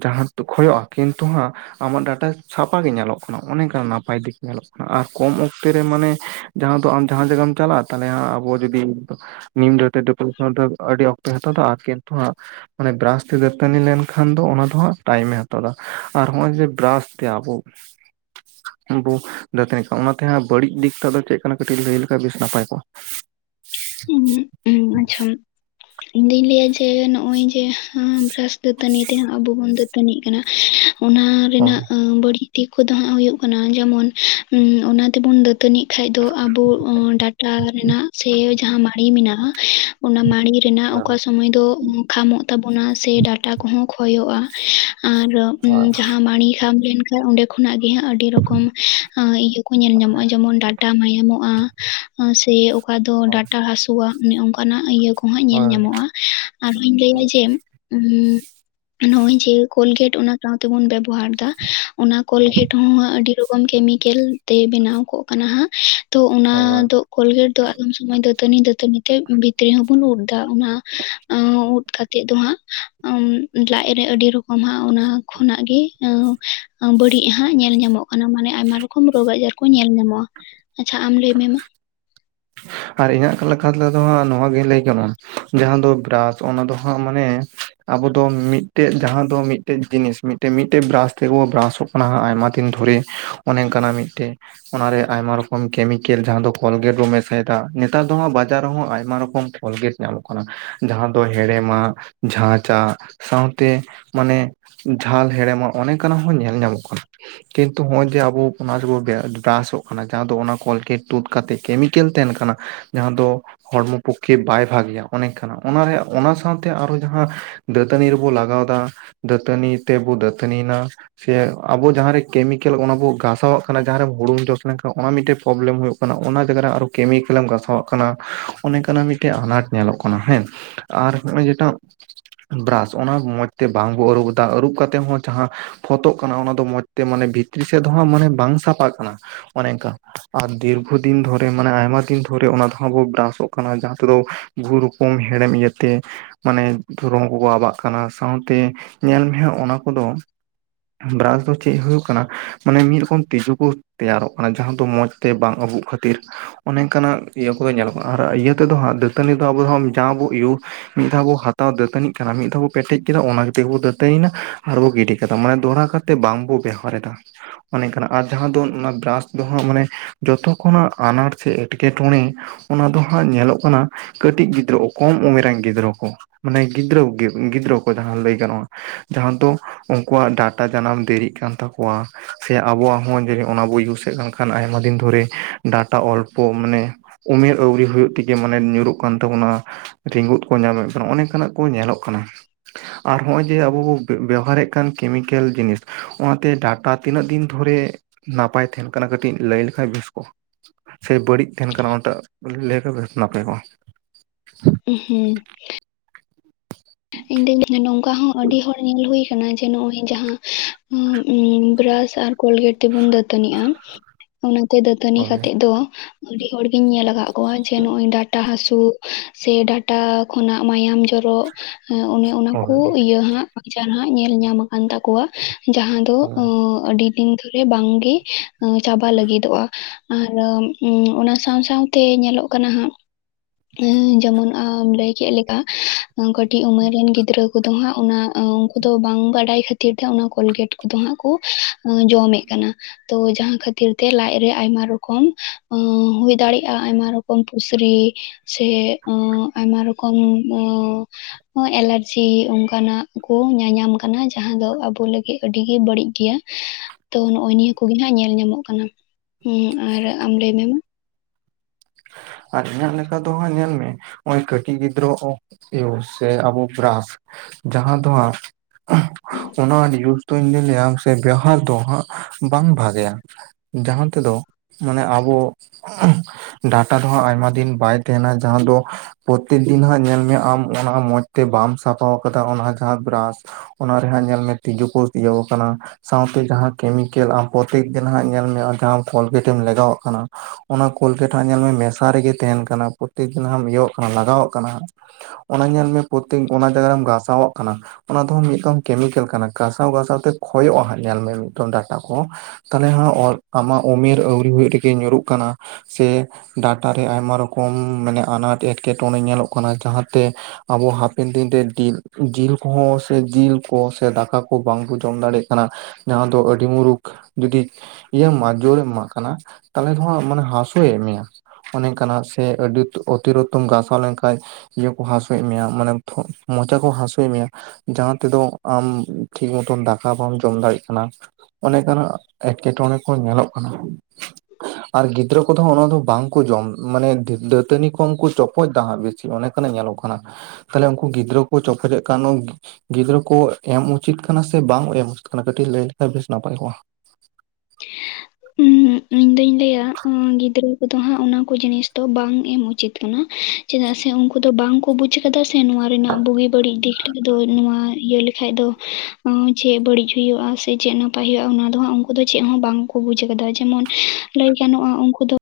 right: ᱡᱟᱦᱟᱸ ᱫᱚ ᱠᱷᱚᱭᱚᱜᱼᱟ ᱠᱤᱱᱛᱩ ᱦᱟᱸᱜᱼᱼ ᱟᱢᱟᱜ ᱰᱟᱴᱟ ᱪᱷᱟᱯᱟ ᱜᱮ ᱧᱮᱞᱚᱜ ᱠᱟᱱᱟ ᱚᱱᱮᱚᱝᱠᱟᱱ ᱱᱟᱯᱟᱭ ᱫᱤᱠ ᱧᱮᱞᱚᱜ ᱠᱟᱱᱟ ᱟᱨ ᱠᱚᱢ ᱚᱠᱛᱮ ᱨᱮ ᱢᱟᱱᱮᱼᱼ ᱡᱟᱦᱟᱸ ᱫᱚ ᱟᱢ ᱡᱟᱦᱟᱸ ᱡᱟᱭᱜᱟᱢ ᱪᱟᱞᱟᱜᱼᱟ ᱛᱟᱦᱞᱮ ᱦᱟᱸᱜ ᱟᱵᱚ ᱡᱩᱫᱤ ᱱᱤᱢ ᱰᱟᱹᱴᱤᱛᱮ ᱫᱚ ᱯᱚᱨ ᱫᱚ ᱟᱹᱰᱤ ᱚᱠᱛᱚᱭ ᱦᱟᱛᱟᱣᱫᱟ ᱟᱨ ᱠᱤᱱᱛᱩ ᱦᱟᱸᱜ ᱢᱟᱱᱮ ᱵᱨᱟᱥ ᱛᱮ ᱫᱟᱹᱛᱟᱹᱱᱤ ᱞᱮᱱᱠᱷᱟᱱ ᱫᱚ ᱚᱱᱟ ᱫᱚ ᱦᱟᱸᱜ ᱴᱟᱭᱤᱢᱮ ᱦᱟᱛᱟᱣᱫᱟ ᱟᱨ ᱦᱚᱜᱼᱚᱭ ᱡᱮ ᱵᱨᱟᱥ ᱛᱮ ᱟᱵᱚᱼᱼ
left: [unintelligible]
right: ᱵᱳ ᱫᱟᱹᱛᱟᱹᱱᱤᱜ ᱠᱟᱱᱟ ᱚᱱᱟᱛᱮ ᱦᱟᱸᱜ ᱵᱟᱹᱲᱤᱡ ᱫᱤᱠ ᱛᱟ ᱫᱚ ᱪᱮᱜ ᱠᱟᱱᱟ ᱠᱟᱹᱴᱤᱡ ᱞᱟᱹᱭ ᱞᱮᱠᱷᱟᱡ ᱵᱮᱥ ᱱᱟᱯᱟᱭ ᱠᱚᱜᱼᱟ᱾
left: ᱦᱩᱸ ᱦᱩᱸ ᱟᱪᱪᱷᱟ ᱤᱧᱫᱩᱧ ᱞᱟᱹᱭᱟ ᱡᱮ ᱱᱚᱜ ᱚᱭ ᱡᱮ ᱵᱨᱟᱥ ᱫᱟᱹᱛᱟᱹᱱᱤ ᱛᱮ ᱦᱟᱸᱜ ᱟᱵᱚ ᱵᱚᱱ ᱫᱟᱹ [inaudible] ᱠᱟᱱᱟ ᱚᱱᱟ ᱨᱮᱱᱟᱜ
right: ᱦᱳᱭ
left: ᱵᱟᱹᱲᱤᱡ ᱫᱤᱠ ᱠᱚᱫᱚ ᱦᱟᱸᱜ ᱦᱩᱭᱩᱜ ᱠᱟᱱᱟ ᱡᱮᱢᱚᱱ ᱚᱱᱟ ᱛᱮᱵᱚᱱ ᱫᱟᱹ᱾ ᱛᱟᱹᱱᱤᱡ ᱠᱷᱟᱱ ᱫᱚ ᱟᱵᱳ ᱰᱟᱴᱟᱸ ᱨᱮᱱᱟᱜ ᱥᱮ ᱡᱟᱦᱟᱸ ᱢᱟᱲᱤ ᱢᱮᱱᱟᱜᱼᱟ᱾ ᱚᱱᱟ ᱢᱟᱲᱤᱸ ᱨᱮᱱᱟ-ᱜ ᱚᱠᱟ ᱥᱚᱢᱚᱭ ᱫᱚ᱾ ᱠᱷᱟᱢᱳ-ᱜ ᱛᱟᱵᱳᱱᱟ᱾ ᱥᱮ ᱰᱟᱴᱟᱸ ᱠᱚ-ᱦᱚᱸ ᱠᱷᱳᱭᱳᱜᱼᱟ᱾ ᱟᱨ
right: ᱦᱳᱭ
left: ᱡᱟᱦᱟᱸ ᱢᱟᱲᱤᱸ ᱥᱟᱢ ᱞᱮᱱᱠᱷᱟᱱ ᱚᱸᱰᱮ ᱠᱷᱚᱱᱟᱜ ᱜᱮ ᱦᱟᱸᱜ ᱟᱹᱰᱤ ᱨᱚᱠᱚᱢ ᱤᱭᱟᱹ ᱠᱚ ᱧᱮᱞᱧᱟᱢᱚᱜᱼᱟ᱾ ᱡᱮᱢᱚᱱ ᱰᱟᱴᱟᱸ ᱢᱟᱭᱟᱢᱚᱜᱼᱟ ᱾ ᱥᱮ ᱚᱠᱟ ᱫᱚ
right: ᱦᱳᱭ
left: ᱰᱟᱴᱟᱸ ᱦᱟᱹᱥᱩᱼᱣᱟ᱾ ᱚᱱᱮ ᱚᱱᱠᱟᱱᱟ-ᱜ ᱤᱭᱟᱹ ᱠᱚᱦᱟᱸᱜ ᱧᱮᱞ
right: ᱦᱳᱭ
left: ᱧᱟᱢᱚᱜᱼᱟ᱾ ᱟᱨᱦᱩᱧ ᱞᱟᱹᱭᱟ ᱡᱮ ᱾ ᱚᱩᱸ ᱱᱚᱜᱼᱚᱭ ᱡᱮ ᱠᱳᱞᱜᱮᱴ ᱚᱱᱟ᱾ ᱥᱟᱶ ᱛᱮᱵᱚᱱ ᱵᱮᱵᱚᱦᱟᱨ ᱮᱫᱟ᱾ ᱚᱱᱟ ᱠᱚᱞᱜᱮᱴᱸ ᱟᱸ ᱟᱹᱰᱤ ᱨᱚᱠᱚᱢ ᱜᱮ ᱠᱮᱢᱤᱠᱮᱞ ᱛᱮ, ᱵᱮᱱᱟᱣ ᱠᱚᱜ ᱠᱟᱱᱟ᱾ ᱦᱟᱸᱜ ᱛᱚ ᱚᱱᱟ
right: ᱦᱳᱭ
left: ᱫᱚ ᱠᱳᱞᱜᱮᱴ ᱫᱚ ᱟᱫᱚᱢ ᱥᱚᱢᱚᱭ ᱫᱚ᱾ ᱫᱟᱹᱛᱟᱹᱱᱤ, ᱫᱟᱹᱛᱟᱹᱱᱤ, ᱛᱮ ᱵᱷᱽᱤᱛᱨᱤ ᱦᱚᱸᱵᱚᱱ ᱩᱫ ᱮᱫᱟ ᱾ ᱚᱱᱟ ᱩᱫ ᱠᱟᱛᱮᱜ ᱫᱚ ᱦᱟᱸᱜ ᱞᱟᱡ ᱨᱮ ᱟᱹᱰᱤ ᱨᱚᱠᱚᱢ ᱦᱟᱸᱜ ᱚᱱᱟ ᱠᱷᱚᱱᱟ-ᱜ ᱜᱮ ᱵᱟᱹᱲᱤᱡᱽ ᱦᱟᱸᱜ ᱧᱮᱞ ᱧᱟᱢᱚᱜ ᱠᱟᱱᱟ᱾ ᱚᱱᱟ ᱢᱟᱱᱮ ᱟᱭᱢᱟ ᱨᱚᱠᱚᱢ ᱨᱳᱜᱽ ᱟᱡᱟᱨ ᱠᱚ᱾ ᱧᱮᱞ ᱧᱟᱢᱚᱜᱼᱟ ᱾ ᱟᱪᱪᱷᱟ ᱟᱢ ᱞᱟᱹᱭ ᱢᱮ ᱢᱟ?
right: ᱟᱨ ᱤᱧᱟᱹᱜ ᱠᱚᱞᱟᱠᱟᱞ ᱛᱮᱫᱚ ᱦᱟᱸᱜ ᱱᱚᱣᱟᱜᱮ ᱞᱟᱹᱭ ᱜᱟᱱᱚᱜᱼᱟ ᱾ᱡᱟᱦᱟᱸ ᱫᱚ ᱵᱨᱟᱥ, ᱚᱱᱟ ᱫᱚᱸ ᱦᱟᱸᱜ ᱢᱟᱱᱮ ᱟᱵᱚ ᱫᱚ ᱢᱤᱫᱴᱮᱡ ᱡᱟᱦᱟᱸ ᱫᱚ ᱢᱤᱫᱴᱮᱡ ᱡᱤᱱᱤᱥ, ᱢᱤᱫᱴᱮᱱ ᱢᱤᱫᱴᱮᱡ ᱵᱨᱟᱥ ᱛᱮᱜᱮᱵᱚ ᱵᱨᱟᱥ ᱚᱯ ᱚᱱᱟ ᱦᱚᱸ ᱟᱭᱢᱟ ᱫᱤᱱ ᱫᱷᱽᱚ ᱨᱮ ᱚᱱᱮ ᱚᱱᱠᱟᱱᱟ ᱢᱤᱫᱴᱮᱱ ᱚᱱᱟᱨᱮ ᱟᱭᱢᱟ ᱞᱮᱠᱟᱱ ᱨᱚᱠᱚᱢ ᱠᱮᱢᱤᱠᱮᱞ ᱡᱟᱦᱟᱸ ᱫᱚ ᱠᱳᱞᱜᱮᱴ ᱨᱚᱢ ᱥᱮᱫᱟ ᱱᱮᱛᱟᱨ ᱫᱚᱸ ᱦᱟᱸᱜ ᱵᱟᱡᱟᱨ ᱨᱮᱦᱚᱸ ᱟᱭᱢᱟ ᱨᱚᱠᱚᱢ ᱠᱳᱞᱜᱮᱴ ᱧᱟᱢᱚ-ᱜ ᱠᱟᱱᱟ᱾ ᱡᱟᱦᱟᱸ ᱫᱚ ᱦᱮᱲᱮᱢᱟ᱾ ᱡᱷᱟᱸᱪᱟ ᱥᱟᱶᱛᱮ ᱢᱟᱱᱮ ᱡᱷᱽᱟᱞ ᱦᱮᱲᱮᱸᱢᱟ᱾ ᱚᱱᱮ ᱠᱟᱱᱟ ᱦᱚᱸ ᱧᱮᱞ ᱧᱟᱢᱚ-ᱜ ᱠᱟᱱᱟ᱾ ᱠᱤᱱᱛᱩ ᱱᱚᱜᱚᱭ ᱡᱮ ᱟᱵᱚ ᱚᱱᱟᱛᱮ ᱵᱚ ᱵᱨᱟᱥᱚ-ᱜ ᱠᱟᱱᱟ᱾ ᱡᱟᱦᱟᱸ ᱫᱚ ᱚᱱᱟ ᱠᱳᱞᱜᱮᱴ ᱛᱩᱫ ᱠᱟᱛᱮ ᱠᱮᱢᱤ ᱠᱮᱞ ᱛᱟᱦᱮᱱ ᱠᱟᱱᱟ ᱾ ᱡᱟᱦᱟᱸ ᱫᱚ ᱦᱚᱲᱢᱚ ᱯᱚᱠᱠᱷᱮ ᱵᱟᱭ ᱵᱷᱽᱟᱜᱮᱼᱭᱟ᱾ ᱚᱱᱮ ᱠᱟᱱᱟ ᱚᱱᱟᱨᱮᱭᱟ ᱚᱱᱟ ᱥᱟᱶᱛᱮ ᱟᱨᱚ ᱦᱚᱸ ᱡᱟᱦᱟᱸ᱾ ᱫᱟᱹᱛᱟᱹᱱᱤ ᱨᱮᱵᱚ ᱞᱟᱜᱟᱣᱫᱟ᱾ ᱫᱟᱹᱛᱟᱹᱱᱤ ᱛᱮᱵᱚ ᱫᱟᱹᱛᱟᱹᱱᱤ ᱭᱮᱱᱟ᱾ ᱥᱮ ᱟᱵᱚ ᱡᱟᱦᱟᱸᱨᱮ ᱠᱮᱢᱤᱠᱮᱞ ᱚᱱᱟ ᱵᱚᱱ ᱜᱟᱥᱟᱣᱟ-ᱜ ᱠᱟᱱᱟ᱾ ᱡᱟᱦᱟᱸᱨᱮ ᱦᱩᱰᱤᱝ ᱡᱚᱥ ᱞᱮᱱᱠᱷᱟᱱ ᱾ ᱚᱱᱟ ᱢᱤᱫᱴᱮᱡ ᱯᱨᱚᱵᱽᱞᱮᱢ ᱦᱩᱭᱩᱼᱜ ᱚᱱᱟ ᱡᱟᱭᱜᱟ ᱨᱮ ᱟᱨᱚ ᱠᱮᱢᱤᱠᱮᱞ ᱮᱢ ᱜᱟᱥᱟᱣᱟ-ᱜ ᱠᱟᱱᱟ᱾ ᱚᱱᱮ ᱠᱟᱱᱟᱜ ᱢᱤᱫᱴᱮᱱ ᱟᱱᱟᱴ ᱧᱮᱞᱚᱜ ᱠᱟᱱᱟ ᱾ᱦᱮᱸ ᱟᱨ ᱱᱩᱜᱼᱩᱭ ᱡᱮᱴᱟ ᱾ ᱵᱨᱟᱥ ᱚᱱᱟ ᱦᱚᱸ ᱢᱚᱸᱡᱽᱷ ᱛᱮ ᱵᱟᱝᱵᱚᱱ ᱟᱹᱨᱩᱵᱫᱟ᱾ ᱟᱹᱨᱩᱵ ᱠᱟᱛᱮᱫ ᱦᱚᱸ ᱡᱟᱦᱟᱸ ᱯᱷᱚᱽᱛᱚᱜ ᱠᱟᱱᱟ᱾ ᱚᱱᱟ ᱫᱚ ᱢᱚᱸ ᱛᱮ ᱢᱟᱱᱮ ᱵᱷᱽᱤᱛᱨᱤ ᱥᱮ ᱫᱚ ᱦᱟᱸ ᱢᱟᱱᱮ ᱵᱟᱝ ᱥᱟᱯᱷᱟᱜ ᱠᱟᱱᱟ᱾ ᱚᱱᱮ ᱚᱱᱠᱟ ᱟᱨ ᱫᱤᱨᱜᱷᱚᱫᱤᱱ ᱫᱷᱽᱚᱨᱮ ᱢᱟᱱᱮ ᱟᱭᱢᱟ ᱫᱤᱱ ᱫᱷᱽᱚᱨᱮ ᱚᱱᱟ ᱛᱮᱦᱚᱸ ᱵᱚ ᱵᱨᱟᱥᱚᱜ ᱠᱟᱱᱟ᱾ ᱡᱟᱦᱟᱸ ᱛᱮᱫᱚ ᱜᱩᱲ ᱨᱚᱠᱚᱢ ᱦᱮᱲᱮᱢ ᱤᱭᱟᱹᱛᱮ᱾ ᱢᱟᱱᱮ ᱫᱷᱽᱚᱨᱚᱢ ᱚᱣᱟ ᱟᱵᱟᱜ ᱠᱟᱱᱟ᱾ ᱥᱟᱶᱛᱮ ᱧᱮᱞ ᱢᱮ ᱦᱟᱸ ᱚᱱᱟ ᱠᱚᱼᱫᱚ ᱵᱨᱟᱥ ᱫᱚ ᱪᱮᱫ ᱦᱩᱭᱩᱜ ᱠᱟᱱᱟ ᱾ᱢᱟᱱᱮ ᱢᱤᱫ ᱨᱚᱠᱚᱢ ᱛᱤᱸᱡᱩ ᱠᱚ ᱛᱮᱭᱟᱨᱚᱜ ᱠᱟᱱᱟ᱾ ᱡᱟᱦᱟᱸ ᱫᱚ ᱢᱚᱸᱡᱽᱷ ᱛᱮ ᱵᱟᱝ ᱟᱹᱵᱩᱜᱽ ᱠᱷᱟᱹᱛᱤᱨ᱾ ᱚᱱᱮ ᱚᱱᱠᱟᱱᱟᱜ ᱤᱭᱟᱹ ᱠᱚᱫᱚ ᱧᱮᱞᱚᱜᱼᱟ᱾ ᱟᱨ ᱤᱭᱟᱹ ᱛᱮᱫᱚ ᱦᱟᱸᱜ᱾ ᱫᱟᱹᱛᱟᱹᱱᱤ ᱫᱚ ᱟᱵᱚ ᱫᱚ ᱡᱟᱸ ᱵᱚᱱ ᱩ᱾ ᱢᱤᱫ ᱫᱷᱟᱣ ᱵᱚ ᱦᱟᱛᱟᱣ ᱫᱟᱹᱛᱟᱹᱱᱤ ᱠᱟᱱᱟ᱾ ᱢᱤᱫ ᱫᱷᱽᱟᱣ ᱵᱚᱱ ᱯᱮᱴᱮᱡ ᱠᱮᱫᱟ ᱾ᱚᱱᱟ ᱛᱮᱜᱮ ᱵᱚ ᱫᱟᱹᱛᱟᱹᱱᱤ ᱭᱤᱱᱟ ᱟᱨᱵᱚ ᱜᱤᱰᱤ ᱠᱮᱫᱟ᱾ ᱢᱟᱱᱮ ᱫᱚᱦᱲᱟ ᱠᱟ᱾ ᱛᱮ ᱵᱟᱝ ᱵᱚ ᱵᱮᱣᱦᱟᱨ ᱮᱫᱟ᱾ ᱚᱱᱮ ᱮᱱᱠᱟᱱᱟ ᱟᱨ ᱡᱟᱦᱟᱸ ᱫᱚ, ᱚᱱᱟ ᱵᱨᱟᱥ ᱫᱚ ᱦᱟᱸᱜ ᱢᱟᱱᱮ ᱡᱚᱛᱚ ᱠᱷᱚᱱᱟ-ᱜ ᱟᱱᱟᱲ ᱪᱮ ᱮᱴᱠᱮᱴᱚᱬᱮᱸ ᱚᱱᱟ ᱫᱚ ᱦᱟᱸᱜ ᱧᱮᱞᱚᱜ ᱠᱟᱱᱟ᱾ ᱠᱟᱹᱴᱤᱡ ᱜᱤᱫᱽᱨᱟᱹ ᱠᱚᱢ ᱩᱢᱮᱨᱟᱱ ᱜᱤᱫᱽᱨᱟᱹ ᱠᱚ᱾ ᱢᱟᱱᱮ ᱜᱤᱫᱽᱨᱟᱹᱜᱮ ᱜᱤᱫᱽᱨᱟᱹ ᱠᱚ, ᱡᱟᱦᱟᱸ ᱞᱟᱹᱭ ᱜᱟᱱᱚᱜᱼᱟ᱾ ᱡᱟᱦᱟᱸ ᱫᱚ ᱩᱱᱠᱩᱣᱟ-ᱜ ᱰᱟᱴᱟᱸ ᱡᱟᱱᱟᱢ ᱫᱮᱨᱤᱜ ᱠᱟᱱ ᱛᱟᱠᱚᱣᱟ ᱾ ᱥᱮ ᱟᱵᱚᱣᱟ-ᱜ ᱦᱚᱸ ᱡᱮ ᱚᱱᱟ ᱵᱚᱱ ᱤᱭᱩᱥ ᱮᱫ ᱠᱟᱱ ᱠᱷᱟᱱ ᱟᱭᱢᱟ ᱫᱤᱱ ᱫᱷᱽᱚᱨᱮ ᱰᱟᱴᱟ ᱚᱞᱯᱚ ᱢᱟᱱᱮ ᱩᱢᱮᱨ ᱟᱹᱣᱨᱤ ᱦᱩᱭᱩᱜ ᱛᱮᱜᱮ ᱢᱟᱱᱮ ᱧᱩᱨᱩᱜ ᱠᱟᱱ ᱛᱟᱵᱚᱱᱟ᱾ ᱨᱤᱸᱜᱩᱫᱽ ᱠᱚ ᱧᱟᱢᱮᱫ ᱠᱟᱱᱟ᱾ ᱚᱱᱮ ᱝᱠᱟᱱᱟᱜ ᱠᱚ ᱧᱮᱞᱚᱜ ᱠᱟᱱᱟ᱾ ᱟᱨ ᱱᱚᱜᱼᱚᱭ ᱡᱮ ᱟᱵᱚ ᱵᱚᱱ ᱵᱮᱵᱚᱦᱟᱨᱮᱫ ᱠᱟᱱ ᱠᱮᱢᱤᱠᱮᱞ ᱡᱤᱱᱤᱥ, ᱚᱱᱟᱛᱮ ᱰᱟᱴᱟᱸ ᱛᱤᱱᱟᱹᱜ ᱫᱤᱱ ᱫᱷᱽᱚᱨᱮ ᱱᱟᱯᱟᱭ ᱛᱟᱦᱮᱱ ᱠᱟᱱᱟ ᱠᱟᱹᱴᱤᱡ ᱞᱟᱹᱭ ᱞᱮᱠᱷᱟᱱ ᱵᱮᱥ ᱠᱚᱜᱼᱟ᱾ ᱥᱮ ᱵᱟᱹᱲᱤᱡ ᱛᱟᱦᱮᱱ ᱠᱟᱱᱟ᱾ ᱚᱱᱟᱴᱟᱜ ᱞᱟᱹᱭ ᱠᱷᱟᱱ ᱵᱮᱥ ᱱᱟᱯᱟᱭ ᱠᱚᱜᱼᱟ ᱾
left: ᱦᱩᱸ ᱾ ᱤᱧ ᱫᱩᱧ ᱞᱟᱹᱭ ᱱᱚᱝᱠᱟ ᱦᱚᱸ ᱟᱹᱰᱤ ᱦᱚᱲ ᱧᱮᱞ ᱦᱩᱭ ᱚᱱᱟ ᱡᱮ ᱱᱚᱜᱼᱚᱭ ᱡᱟᱦᱟᱸ ᱵᱨᱟᱥ ᱟᱨ ᱠᱳᱞᱜᱮᱴ ᱛᱮᱵᱚᱱ ᱫᱟᱹᱛᱟᱹᱱᱤᱜᱼᱟ᱾ ᱚᱱᱟᱛᱮ ᱫᱟᱹᱛᱟᱹᱱᱤ
right: ᱦᱳᱭ
left: ᱠᱟᱛᱮᱜ ᱫᱚ ᱟᱹᱰᱤ ᱦᱚᱲ ᱜᱤᱧ ᱧᱮᱞ ᱟᱠᱟᱫ ᱠᱚᱣᱟ ᱡᱮ ᱱᱚᱜᱼᱚᱭ ᱰᱟᱴᱟ ᱦᱟᱹᱥᱩ ᱥᱮ ᱰᱟᱴᱟ ᱠᱷᱚᱱᱟᱜ ᱢᱟᱭᱟᱢ ᱡᱚᱨᱚᱜ ᱦᱮᱸ ᱚᱱᱮ ᱚᱱᱟ ᱠᱚ
right: ᱦᱳᱭ
left: ᱤᱭᱟᱹ ᱦᱟᱸᱜ ᱟᱸᱡᱟᱨ ᱦᱟᱸᱜ ᱧᱮᱞ ᱧᱟᱢ ᱟᱠᱟᱱ ᱛᱟᱠᱚᱣᱟ ᱾ ᱡᱟᱦᱟᱸ ᱫᱚ
right: ᱦᱳᱭ
left: ᱟᱹᱰᱤ ᱫᱤᱱ ᱫᱷᱚᱨᱮ ᱵᱟᱝ ᱜᱮ ᱪᱟᱵᱟ ᱞᱟᱹᱜᱤᱫᱚᱜᱼᱟ ᱾ ᱟᱨ ᱚᱱᱟ ᱥᱟᱶ ᱥᱟᱶᱛᱮ ᱧᱮᱞᱚᱜ ᱠᱟᱱᱟ ᱦᱟᱸᱜ ᱡᱮᱢᱚᱱ ᱟᱢ ᱞᱟᱹᱭ ᱠᱮᱫ ᱞᱮᱠᱟ ᱠᱟᱹᱴᱤᱡ ᱩᱢᱮᱨ ᱨᱮᱱ ᱜᱤᱫᱽᱨᱟᱹ ᱠᱚᱫᱚ ᱦᱟᱸᱜ, ᱚᱱᱟ ᱩᱱᱠᱩ ᱫᱚ ᱵᱟᱝ ᱵᱟᱰᱟᱭ ᱠᱷᱟᱹᱛᱤᱨ ᱛᱮ ᱚᱱᱟ ᱠᱚᱞᱜᱮᱴ ᱠᱚᱫᱚ ᱦᱟᱸᱜ ᱠᱚ ᱡᱚᱢᱮᱫ ᱠᱟᱱᱟ ᱾ ᱛᱚ ᱡᱟᱦᱟᱸ ᱠᱷᱟᱹᱛᱤᱨ ᱛᱮ ᱞᱟᱡᱽᱨᱮ ᱟᱭᱢᱟ ᱨᱚᱠᱚᱢ ᱦᱩᱭ ᱫᱟᱲᱮᱭᱟᱜᱼᱟ ᱟᱭᱢᱟ ᱠᱚᱢ ᱯᱩᱥᱨᱤ ᱥᱮ ᱟᱭᱢᱟ ᱨᱚᱠᱚᱢ ᱮᱞᱟᱨᱡᱤ ᱚᱱᱠᱟᱱᱟᱜ ᱠᱚ ᱧᱟᱧᱟᱢ ᱠᱟᱱᱟ᱾ ᱡᱟᱦᱟᱸ ᱫᱚ ᱟᱵᱚ ᱞᱟᱹᱜᱤᱫ ᱟᱹᱰᱤ ᱜᱤ ᱵᱟᱹᱲᱤᱡ ᱜᱮᱭᱟ ᱾ ᱛᱚ ᱱᱚᱜᱼᱚᱭ ᱱᱤᱭᱟᱹ ᱠᱚᱜᱮ ᱦᱟᱸᱜ ᱧᱮᱞ ᱧᱟᱢᱚᱜ ᱠᱟᱱᱟ ᱾ ᱦᱩᱸ ᱟᱨ ᱟᱢ ᱞᱟᱹᱭ ᱢᱮ ᱢᱟ
right: ᱟᱨ ᱤᱧᱟᱹᱜ ᱞᱮᱠᱟ ᱫᱚ ᱦᱟᱸᱜ ᱧᱮᱞ ᱢᱮ ᱱᱚᱜᱼᱚᱭ ᱠᱟᱹᱴᱤᱡ ᱜᱤᱫᱽᱨᱟᱹ ᱦᱚᱸ ᱥᱮ ᱟᱵᱚ ᱯᱨᱟᱥ ᱡᱟᱦᱟᱸ ᱫᱚ ᱦᱟᱸᱜ ᱚᱱᱟ ᱩᱭᱩᱥ ᱛᱚᱧ ᱞᱟᱹᱭ ᱞᱮᱭᱟ ᱥᱮ ᱵᱮᱣᱦᱟᱨ ᱫᱚ ᱦᱟᱸᱜ ᱵᱟᱝ ᱵᱷᱟᱜᱮᱭᱟ ᱾ ᱡᱟᱦᱟᱸ ᱛᱮᱫᱚ ᱢᱟᱱᱮ ᱟᱵᱚ ᱰᱟᱴᱟ ᱫᱚ ᱦᱟᱸᱜ ᱟᱭᱢᱟ ᱫᱤᱱ ᱵᱟᱭ ᱛᱟᱦᱮᱱᱟ ᱡᱟᱦᱟᱸ ᱫᱚ ᱯᱨᱚᱛᱮᱠ ᱫᱤᱱ ᱦᱟᱸᱜ ᱧᱮᱞ ᱢᱮ ᱟᱢ ᱚᱱᱟ ᱢᱚᱸᱡᱽᱛᱮ ᱵᱟᱢ ᱥᱟᱯᱷᱟ ᱟᱠᱟᱫᱟ ᱚᱱᱟ ᱡᱟᱦᱟᱸ ᱵᱨᱟᱥ ᱚᱱᱟ ᱨᱮᱦᱟᱸ ᱧᱮᱞ ᱢᱮ ᱛᱤᱡᱩ ᱠᱚ ᱤᱭᱟᱹ ᱟᱠᱟᱱᱟ ᱥᱟᱶᱛᱮ ᱡᱟᱦᱟᱸ ᱠᱮᱢᱤᱠᱮᱞ ᱟᱢ ᱯᱨᱚᱛᱮᱠ ᱫᱤᱱ ᱦᱟᱸᱜ ᱧᱮᱞ ᱢᱮ ᱡᱟᱦᱟᱸ ᱠᱚᱞᱜᱮᱴ ᱮᱢ ᱞᱟᱜᱟᱣᱟᱜ ᱠᱟᱱᱟ ᱚᱱᱟ ᱠᱳᱞᱠᱮᱴ ᱧᱮᱞ ᱢᱮ ᱢᱮᱥᱟ ᱨᱮᱜᱮ ᱛᱟᱦᱮᱱ ᱠᱟᱱᱟ᱾ ᱯᱨᱚᱛᱮᱠ ᱫᱤᱱ ᱦᱟᱸᱜ ᱤᱭᱟᱹᱣᱟᱜ ᱠᱟᱱᱟ ᱞᱟᱜᱟᱣᱟᱜ ᱠᱟᱱᱟ ᱦᱟᱸᱜ ᱾ ᱚᱱᱟ ᱧᱮᱞ ᱢᱮ ᱯᱨᱚᱛᱮᱠ ᱚᱱᱟ ᱡᱟᱭᱜᱟ ᱨᱮᱢ ᱜᱟᱥᱟᱣᱟᱜ ᱠᱟᱱᱟ ᱾ ᱚᱱᱟ ᱫᱚ ᱢᱤᱫᱴᱟᱝ ᱠᱮᱢᱤᱠᱮᱞ ᱠᱟᱱᱟ᱾ ᱜᱟᱥᱟᱣ ᱜᱟᱥᱟᱣ ᱛᱮ ᱠᱷᱚᱭᱚᱜᱼᱟ ᱦᱟᱸᱜ, ᱧᱮᱞ ᱢᱮ ᱢᱤᱫᱴᱚᱱ ᱰᱟᱴᱟ ᱠᱚ ᱛᱟᱦᱚᱞᱮ ᱦᱚᱸᱜ ᱟᱢᱟᱜ ᱩᱢᱮᱨ ᱟᱹᱣᱨᱤ ᱦᱩᱭᱩᱜ ᱨᱮᱜᱮ ᱧᱩᱨᱩᱜ ᱠᱟᱱᱟ ᱥᱮ ᱰᱟᱴᱟ ᱨᱮ ᱟᱭᱢᱟ ᱨᱚᱠᱚᱢ ᱢᱟᱱᱮ ᱟᱱᱟᱴ ᱮᱴᱠᱮᱴᱚᱬᱮ ᱧᱮᱞᱚᱜ ᱠᱟᱱᱟ ᱾ ᱡᱟᱦᱟᱸ ᱛᱮ ᱟᱵᱚ ᱦᱟᱯᱮᱱ ᱫᱤᱱ ᱨᱮ ᱡᱤᱞ ᱠᱚᱦᱚᱸ ᱥᱮ ᱡᱤᱞ ᱠᱚ ᱥᱮ ᱫᱟᱠᱟ ᱠᱚ ᱵᱟᱝ ᱵᱚᱱ ᱡᱚᱢ ᱫᱟᱲᱮᱭᱟᱜ ᱠᱟᱱᱟ ᱾ ᱡᱟᱦᱟᱸ ᱫᱚ ᱟᱹᱰᱤ ᱢᱩᱨᱩᱠᱷ ᱡᱚᱫᱤ ᱤᱭᱟᱹ ᱮᱢᱟ ᱡᱳᱨᱮᱢ ᱮᱢᱟᱜ ᱠᱟᱱᱟ, ᱛᱟᱦᱚᱞᱮ ᱫᱚ ᱢᱟᱱᱮ ᱦᱟᱸ ᱥᱩᱭᱮᱫ ᱢᱮᱭᱟ, ᱚᱱᱮ ᱚᱱᱠᱟᱱᱟᱜ ᱥᱮ ᱟᱹᱰᱤ ᱚᱛᱤᱨᱤᱛᱚᱢ ᱜᱟᱥᱟᱣ ᱞᱮᱱᱠᱷᱟᱱ ᱤᱭᱟᱹ ᱠᱚ ᱦᱟᱹᱥᱩᱭᱮᱫ ᱢᱮᱭᱟ, ᱢᱟᱱᱮ ᱢᱚᱪᱟ ᱠᱚ ᱦᱟᱹᱥᱩᱭᱮᱫ ᱢᱮᱭᱟ ᱾ ᱡᱟᱦᱟᱸ ᱛᱮᱫᱚ ᱟᱢ ᱴᱷᱤᱠ ᱢᱚᱛᱚᱱ ᱫᱟᱠᱟ ᱵᱟᱢ ᱡᱚᱢ ᱫᱟᱲᱮᱭᱟᱜ ᱠᱟᱱᱟ ᱾ ᱚᱱᱮ ᱚᱱᱠᱟᱱᱟᱜ ᱮᱴᱠᱮ ᱴᱚᱬᱮ ᱠᱚ ᱧᱮᱞᱚᱜ ᱠᱟᱱᱟ ᱟᱨ ᱜᱤᱫᱽᱨᱟᱹ ᱠᱚᱫᱚ ᱚᱱᱟ ᱫᱚ ᱵᱟᱝ ᱠᱚ ᱡᱚᱢ, ᱢᱟᱱᱮ ᱫᱟᱹᱛᱟᱹᱱᱤ ᱠᱷᱚᱱ ᱠᱚ ᱪᱚᱯᱚᱡ ᱫᱟ ᱦᱟᱸᱜ ᱵᱮᱥᱤ ᱚᱱᱮ ᱠᱷᱚᱱᱟᱜ ᱧᱮᱞᱚᱜ ᱠᱟᱱᱟ ᱾ ᱛᱟᱦᱚᱞᱮ ᱩᱱᱠᱩ ᱜᱤᱫᱽᱨᱟᱹ ᱠᱚ ᱪᱚᱯᱚᱡᱮᱫ ᱠᱟᱱ ᱜᱤᱫᱽᱨᱟᱹ ᱠᱚ ᱮᱢ ᱩᱪᱤᱛ ᱠᱟᱱᱟ ᱥᱮ ᱵᱟᱝ ᱮᱢ ᱩᱪᱤᱛ ᱠᱟᱱᱟ ᱾ ᱠᱟᱹᱴᱤᱡ ᱞᱟᱹᱭ ᱞᱮᱠᱷᱟᱱ ᱵᱮᱥ ᱱᱟᱯᱟᱭ ᱠᱚᱜᱼᱟ ᱾
left: ᱦᱩᱸ ᱾ ᱤᱧ ᱫᱩᱧ ᱞᱟᱹᱭᱟ ᱜᱤᱫᱽᱨᱟᱹ ᱠᱚᱫᱚ ᱦᱟᱸᱜ, ᱚᱱᱟ ᱠᱚ ᱡᱤᱱᱤᱥ ᱫᱚ ᱵᱟᱝ ᱮᱢ ᱩᱪᱤᱛ ᱠᱟᱱᱟ ᱾ ᱪᱮᱫᱟᱜ ᱥᱮ ᱩᱱᱠᱩ ᱫᱚ ᱵᱟᱝ ᱠᱚ ᱵᱩᱡ ᱟᱠᱟᱫᱟ ᱥᱮ ᱱᱚᱣᱟ ᱨᱮᱱᱟᱜ ᱵᱩᱜᱤ ᱵᱟᱹᱲᱤᱡ ᱫᱤᱠ ᱫᱚ ᱱᱚᱣᱟ ᱤᱭᱟᱹ ᱞᱮᱠᱷᱟᱡ ᱫᱚ ᱪᱮᱫ ᱵᱟᱹᱲᱤᱡ ᱦᱩᱭᱩᱜᱼᱟ ᱥᱮ ᱪᱮᱫ ᱱᱟᱯᱟᱭ ᱦᱩᱭᱩᱜᱼᱟ, ᱚᱱᱟ ᱫᱚ ᱦᱟᱸᱜ ᱩᱱᱠᱩ ᱫᱚ ᱪᱮᱫ ᱦᱚᱸ ᱵᱟᱝ ᱠᱚ ᱵᱩᱡ ᱟᱠᱟᱫᱟ᱾ ᱡᱮᱢᱚᱱ ᱞᱟᱹᱭ ᱜᱟᱱᱚᱜᱼᱟ ᱩᱱᱠᱩ ᱫᱚ